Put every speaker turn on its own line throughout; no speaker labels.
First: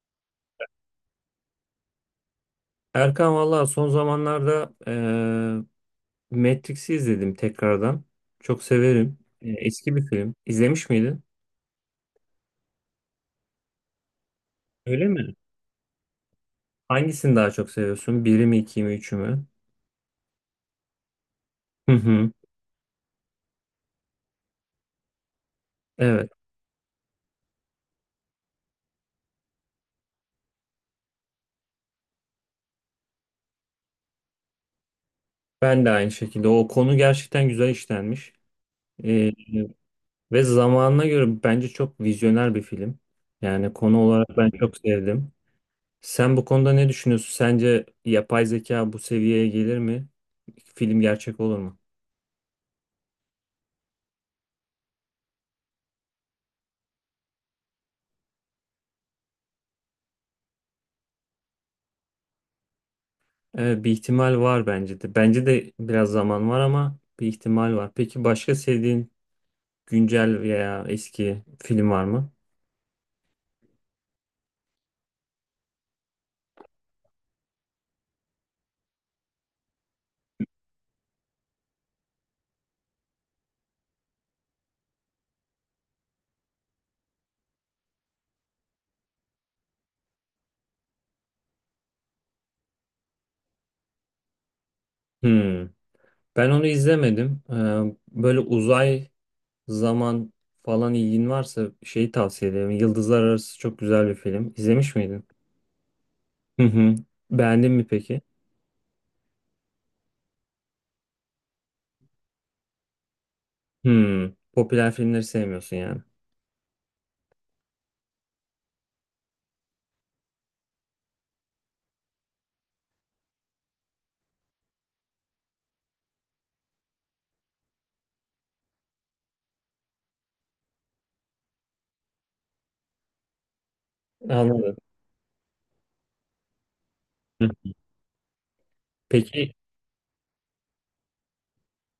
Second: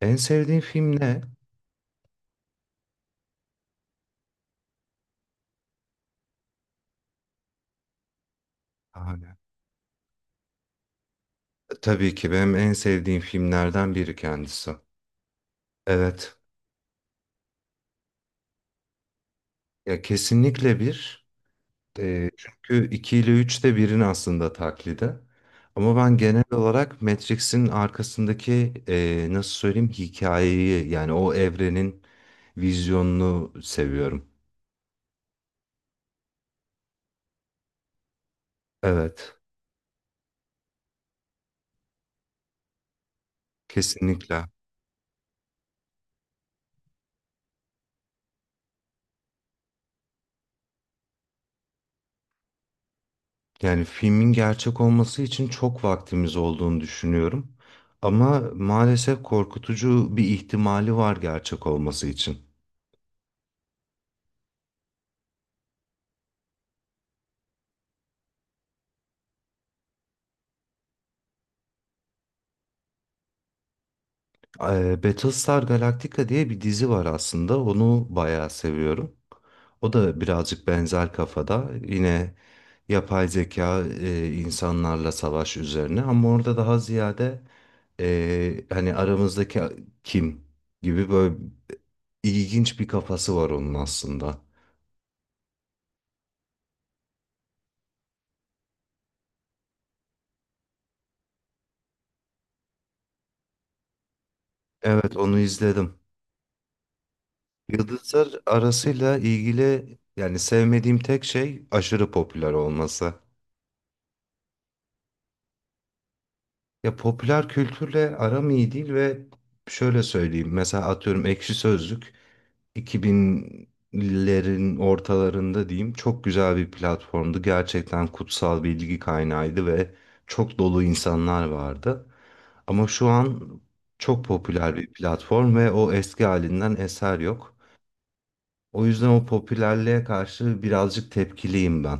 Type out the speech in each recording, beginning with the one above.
En sevdiğin film ne?
Erkan valla son zamanlarda Matrix'i izledim tekrardan. Çok severim.
Hala.
Eski bir film. İzlemiş miydin?
Tabii ki benim en sevdiğim filmlerden biri kendisi.
Öyle mi?
Evet.
Hangisini daha çok seviyorsun? Biri mi, iki mi, üçü mü?
Ya kesinlikle bir.
Hı hı.
Çünkü 2 ile 3 de birin aslında taklidi. Ama ben
Evet.
genel olarak Matrix'in arkasındaki nasıl söyleyeyim hikayeyi yani o evrenin vizyonunu seviyorum.
Ben de aynı şekilde. O konu gerçekten güzel işlenmiş. E,
Evet.
Ve zamanına göre bence çok vizyoner bir film. Yani konu olarak
Kesinlikle.
ben çok sevdim. Sen bu konuda ne düşünüyorsun? Sence yapay zeka bu seviyeye gelir mi? Film gerçek olur mu?
Yani filmin gerçek olması için çok vaktimiz olduğunu düşünüyorum. Ama maalesef korkutucu bir ihtimali var gerçek olması için.
Bir ihtimal var bence de. Bence de biraz zaman var ama bir ihtimal var. Peki başka sevdiğin güncel veya eski film var mı?
Battlestar Galactica diye bir dizi var aslında. Onu bayağı seviyorum. O da birazcık benzer kafada. Yine yapay zeka insanlarla savaş üzerine. Ama orada daha ziyade hani aramızdaki kim gibi böyle ilginç bir kafası var onun aslında.
Hmm. Ben onu izlemedim. Böyle uzay, zaman falan ilgin varsa şeyi tavsiye ederim. Yıldızlar Arası çok güzel bir film. İzlemiş
Evet
miydin?
onu izledim.
Hı hı. Beğendin mi peki?
Yıldızlar arasıyla ilgili yani sevmediğim tek şey aşırı popüler olması.
Hmm. Popüler filmleri sevmiyorsun yani.
Ya popüler kültürle aram iyi değil ve şöyle söyleyeyim. Mesela atıyorum Ekşi Sözlük 2000'lerin ortalarında diyeyim çok güzel bir platformdu. Gerçekten kutsal bilgi kaynağıydı ve çok dolu insanlar vardı. Ama şu an çok popüler
Anladım.
bir platform ve o eski halinden eser
Hı.
yok. O yüzden o
Peki,
popülerliğe karşı birazcık tepkiliyim ben.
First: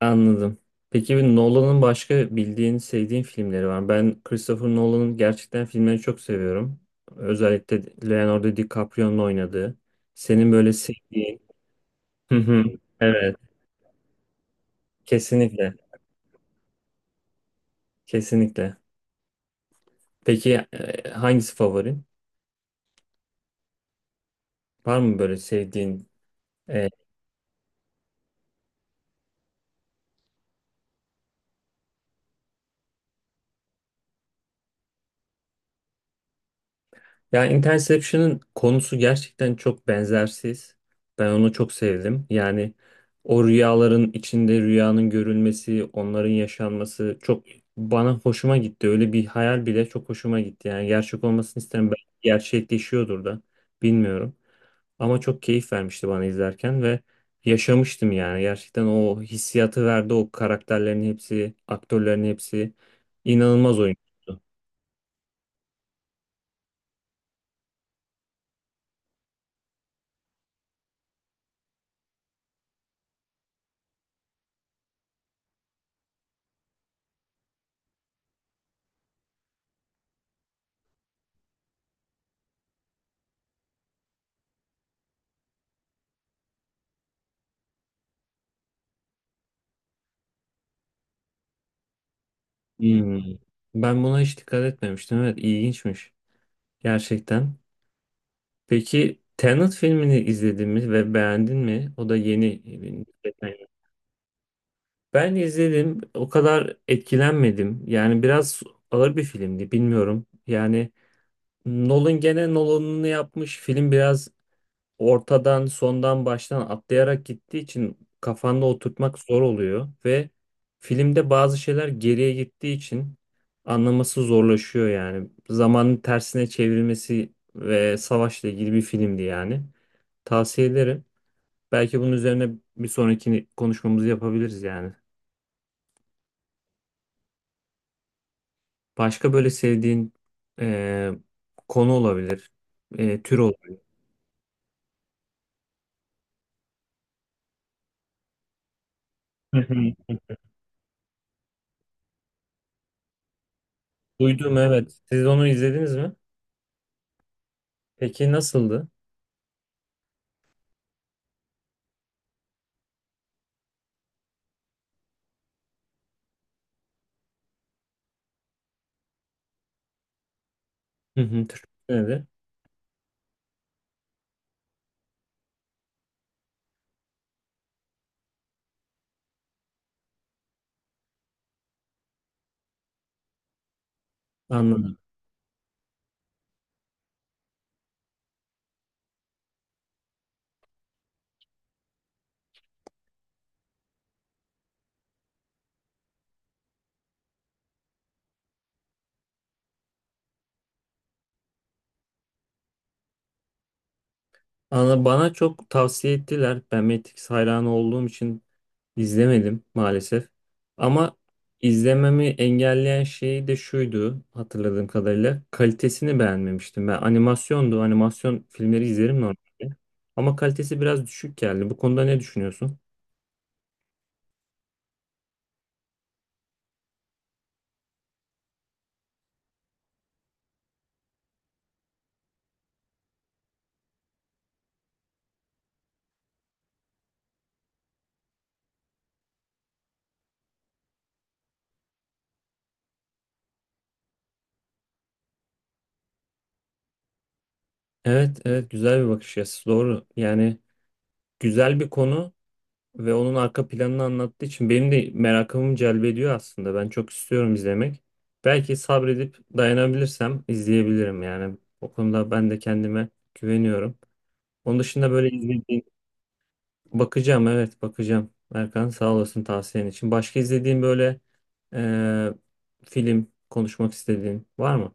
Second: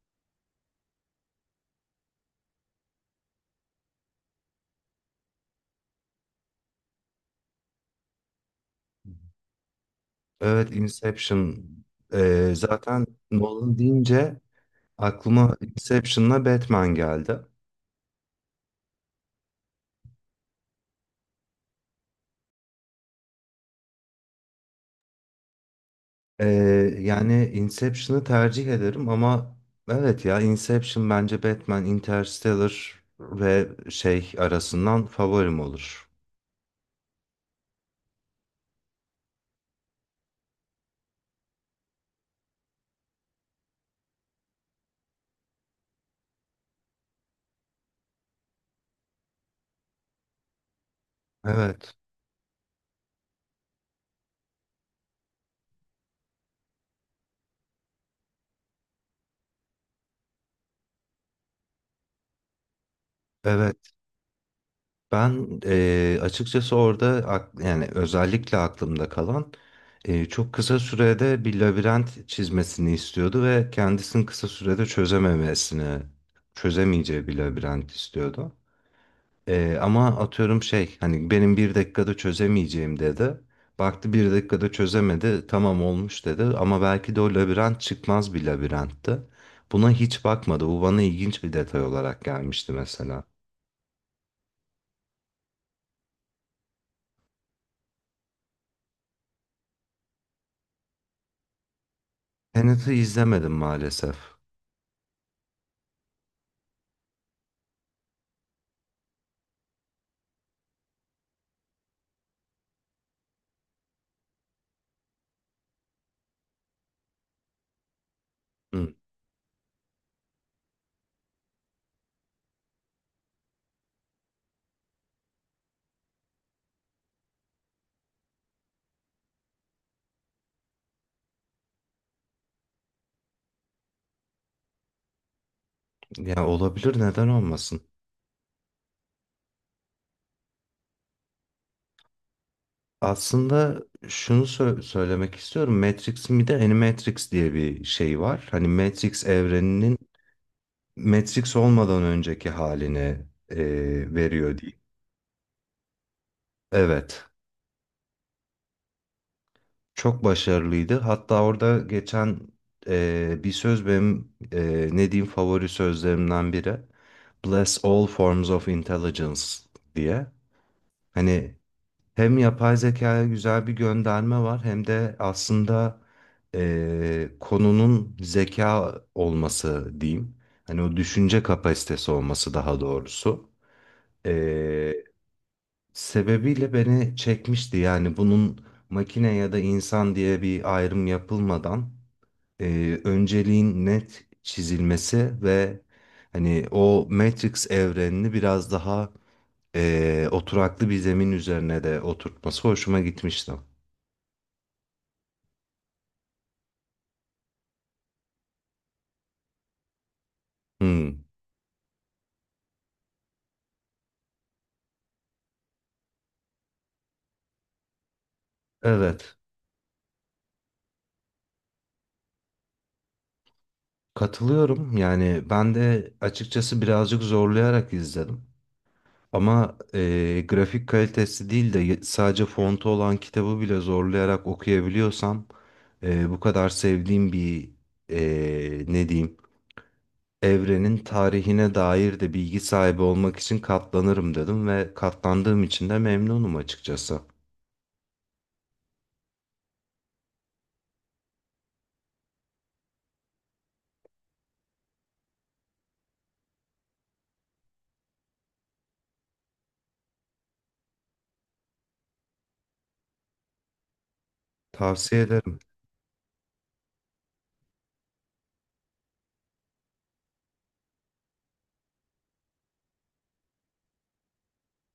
anladım. Peki bir Nolan'ın başka bildiğin, sevdiğin filmleri var mı? Ben Christopher Nolan'ın gerçekten filmlerini çok seviyorum. Özellikle Leonardo DiCaprio'nun oynadığı. Senin
Evet,
böyle sevdiğin.
Inception.
Hı hı.
Zaten
Evet,
Nolan deyince aklıma
kesinlikle.
Inception'la Batman geldi.
Kesinlikle. Peki hangisi favorin? Var mı böyle sevdiğin
Ee,
e,
Yani Inception'ı tercih ederim ama evet ya Inception bence Batman, Interstellar ve şey arasından favorim olur.
ya Interception'ın konusu gerçekten çok benzersiz. Ben onu çok sevdim. Yani o rüyaların içinde rüyanın görülmesi, onların yaşanması çok bana hoşuma gitti. Öyle bir hayal bile çok hoşuma gitti. Yani gerçek olmasını isterim.
Evet,
Belki gerçekleşiyordur da bilmiyorum. Ama çok keyif vermişti bana izlerken ve yaşamıştım yani. Gerçekten o hissiyatı verdi o karakterlerin hepsi, aktörlerin hepsi inanılmaz
evet.
oyun.
Ben açıkçası orada yani özellikle aklımda kalan çok kısa sürede bir labirent çizmesini istiyordu ve kendisinin kısa sürede çözememesini, çözemeyeceği bir labirent istiyordu. Ama atıyorum şey hani benim bir dakikada çözemeyeceğim dedi. Baktı bir dakikada çözemedi tamam olmuş dedi ama belki de o labirent çıkmaz bir labirentti. Buna hiç bakmadı. Bu bana ilginç bir detay olarak gelmişti
Hmm.
mesela.
Ben buna hiç dikkat etmemiştim. Evet, ilginçmiş. Gerçekten. Peki Tenet filmini izledin mi ve beğendin mi? O da yeni.
Tenet'i izlemedim maalesef.
Ben izledim. O kadar etkilenmedim. Yani biraz ağır bir filmdi. Bilmiyorum. Yani Nolan gene Nolan'ını yapmış. Film biraz ortadan sondan baştan atlayarak gittiği için kafanda
Hı.
oturtmak zor oluyor ve filmde bazı şeyler geriye gittiği için anlaması zorlaşıyor yani. Zamanın tersine çevrilmesi ve savaşla ilgili bir filmdi yani. Tavsiye ederim. Belki bunun üzerine bir sonraki konuşmamızı yapabiliriz yani.
Ya olabilir, neden olmasın?
Başka böyle sevdiğin e, konu olabilir, tür olabilir.
Aslında söylemek istiyorum. Matrix'in bir de Animatrix diye bir şey var. Hani Matrix
Hı
evreninin
hı.
Matrix olmadan önceki halini e,
Duydum
veriyor diyeyim.
evet. Siz onu izlediniz mi?
Evet.
Peki nasıldı?
Çok başarılıydı. Hatta orada geçen bir söz benim ne diyeyim favori sözlerimden biri. Bless all forms of intelligence diye.
Hı hı.
Hani
Türkçesi nedir?
hem yapay zekaya güzel bir gönderme var hem de aslında konunun zeka olması diyeyim. Hani o düşünce kapasitesi olması daha doğrusu.
Anladım.
Eee, Sebebiyle beni çekmişti yani bunun makine ya da insan diye bir ayrım yapılmadan önceliğin net çizilmesi ve hani o Matrix evrenini biraz daha oturaklı bir zemin üzerine de oturtması hoşuma gitmişti.
Bana çok tavsiye ettiler. Ben Matrix hayranı olduğum için izlemedim maalesef. Ama
Hmm.
izlememi engelleyen şey de şuydu hatırladığım kadarıyla. Kalitesini beğenmemiştim. Ben animasyondu. Animasyon filmleri izlerim
Evet,
normalde. Ama kalitesi biraz düşük geldi. Bu konuda ne düşünüyorsun?
katılıyorum. Yani ben de açıkçası birazcık zorlayarak izledim. Ama grafik kalitesi değil de sadece fontu olan kitabı bile zorlayarak okuyabiliyorsam bu kadar sevdiğim bir ne diyeyim evrenin tarihine dair de bilgi sahibi olmak için katlanırım dedim ve katlandığım için de memnunum açıkçası.
Evet, evet güzel bir bakış açısı. Doğru. Yani güzel bir konu. Ve onun arka planını anlattığı için benim de merakımı celbediyor aslında. Ben çok istiyorum izlemek. Belki sabredip dayanabilirsem izleyebilirim yani. O konuda ben de kendime güveniyorum. Onun dışında
Tavsiye
böyle
ederim.
izlediğim bakacağım, evet bakacağım. Erkan sağ olasın tavsiyen için. Başka izlediğin böyle eee, film konuşmak istediğin var mı?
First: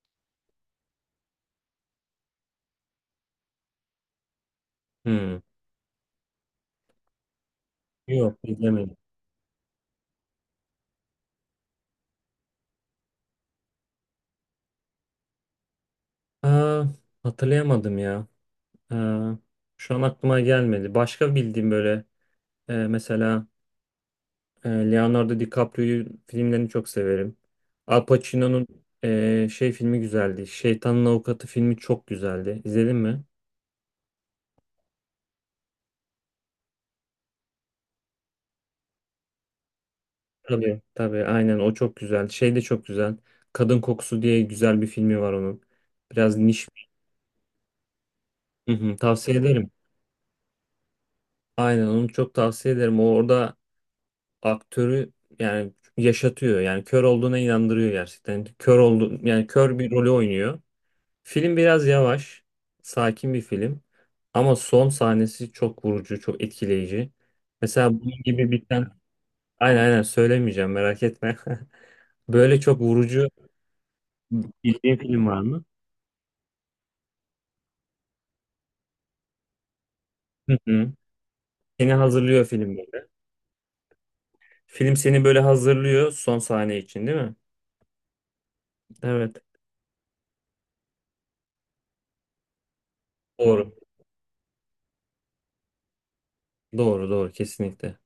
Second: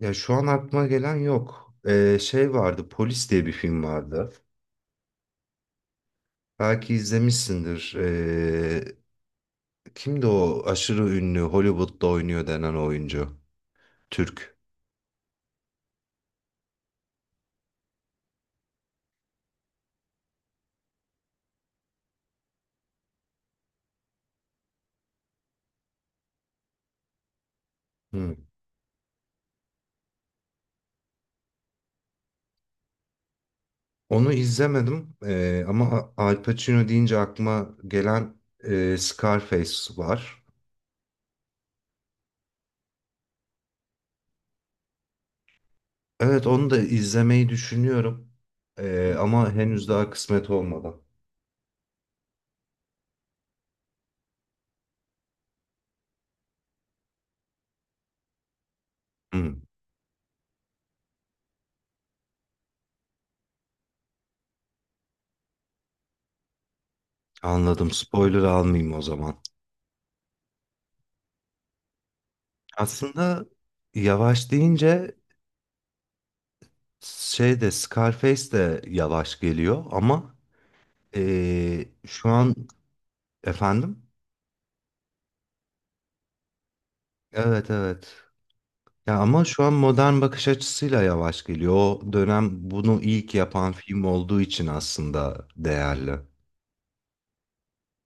Ya şu an aklıma gelen yok. Şey vardı, Polis diye bir film vardı.
Hmm.
Belki izlemişsindir.
Yok izlemedim.
Kimdi o aşırı ünlü Hollywood'da oynuyor denen oyuncu? Türk.
Aa, hatırlayamadım ya. Aa, şu an aklıma gelmedi. Başka bildiğim böyle mesela Leonardo DiCaprio'yu filmlerini çok severim. Al
Hı.
Pacino'nun şey filmi güzeldi. Şeytanın Avukatı filmi çok güzeldi. İzledin mi?
Onu izlemedim. Ama Al Pacino deyince aklıma gelen Scarface var.
Tabii. Tabii aynen o çok güzel. Şey de çok güzel. Kadın Kokusu diye güzel bir filmi var onun. Biraz
Evet
niş.
onu da izlemeyi düşünüyorum.
Hı hı, tavsiye
Ama
ederim.
henüz daha kısmet olmadı.
Aynen onu çok tavsiye ederim. O orada aktörü yani yaşatıyor. Yani kör olduğuna inandırıyor gerçekten. Kör oldu yani
Hmm,
kör bir rolü oynuyor. Film biraz yavaş, sakin bir film ama son sahnesi çok vurucu, çok etkileyici.
anladım.
Mesela bunun
Spoiler
gibi biten,
almayayım o zaman.
aynen aynen söylemeyeceğim merak etme. Böyle çok vurucu
Aslında yavaş
bildiğin
deyince
film var mı?
şey de Scarface de yavaş geliyor ama
Hı hı. Seni
şu
hazırlıyor
an
film böyle.
efendim?
Film seni böyle hazırlıyor son sahne için değil mi?
Evet evet. Ya
Evet.
ama şu an modern bakış açısıyla yavaş geliyor. O dönem bunu ilk yapan
Doğru.
film olduğu için aslında değerli.
Doğru doğru kesinlikle.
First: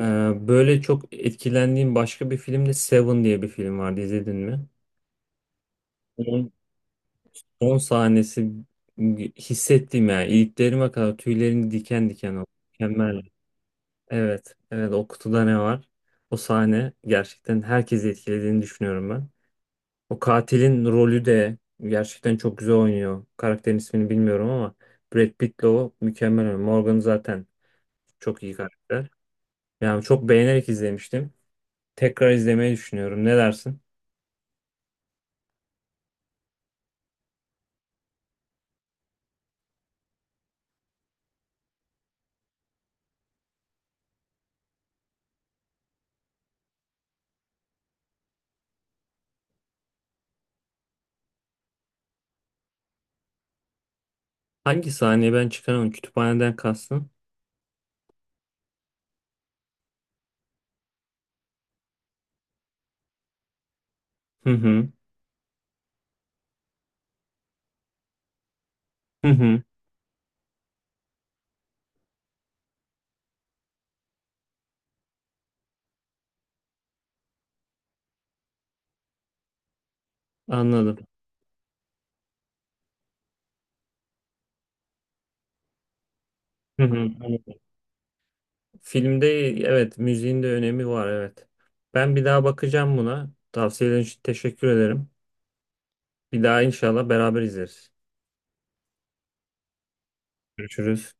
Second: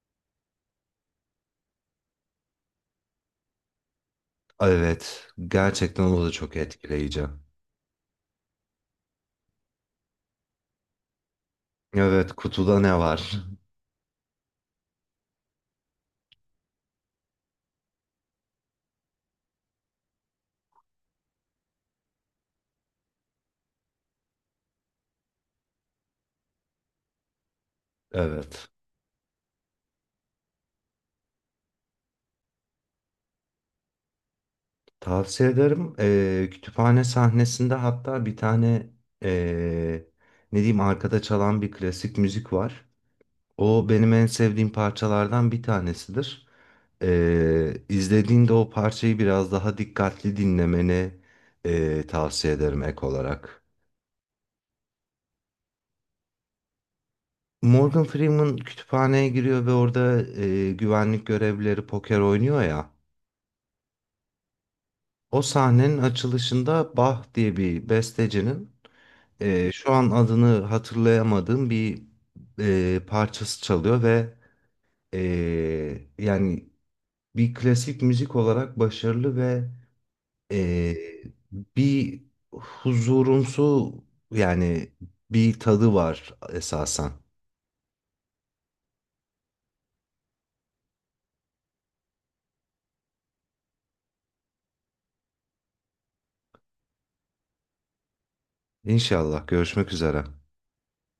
Böyle çok etkilendiğim başka bir film de Seven diye bir film vardı izledin mi?
Evet, gerçekten o da çok etkileyici.
Son sahnesi hissettim yani. İliklerime kadar tüylerim diken
Evet,
diken oldu.
kutuda ne
Mükemmel.
var?
Evet. Evet o kutuda ne var? O sahne gerçekten herkesi etkilediğini düşünüyorum ben. O katilin rolü de gerçekten çok güzel oynuyor. Karakterin ismini bilmiyorum ama Brad Pitt'le o mükemmel oynuyor. Morgan zaten çok iyi
Evet.
karakter. Yani çok beğenerek izlemiştim. Tekrar izlemeyi düşünüyorum. Ne dersin?
Tavsiye ederim. Kütüphane sahnesinde hatta bir tane ee, ne diyeyim arkada çalan bir klasik müzik var. O benim en sevdiğim parçalardan bir tanesidir. İzlediğinde o parçayı biraz daha dikkatli dinlemeni tavsiye ederim ek olarak.
Hangi sahneye ben çıkaramadım? Kütüphaneden kastın?
Morgan Freeman kütüphaneye giriyor ve orada güvenlik görevlileri poker oynuyor ya.
Hı hı.
O sahnenin açılışında Bach diye bir bestecinin
Hı hı.
şu an adını hatırlayamadığım bir parçası çalıyor ve e, yani bir klasik müzik olarak başarılı ve e,
Anladım.
bir huzurumsu yani bir tadı var
Hı
esasen.
hı. Filmde evet müziğin de önemi var evet. Ben bir daha bakacağım buna. Tavsiyelerin için teşekkür ederim. Bir daha inşallah beraber izleriz.
İnşallah görüşmek üzere.
Görüşürüz.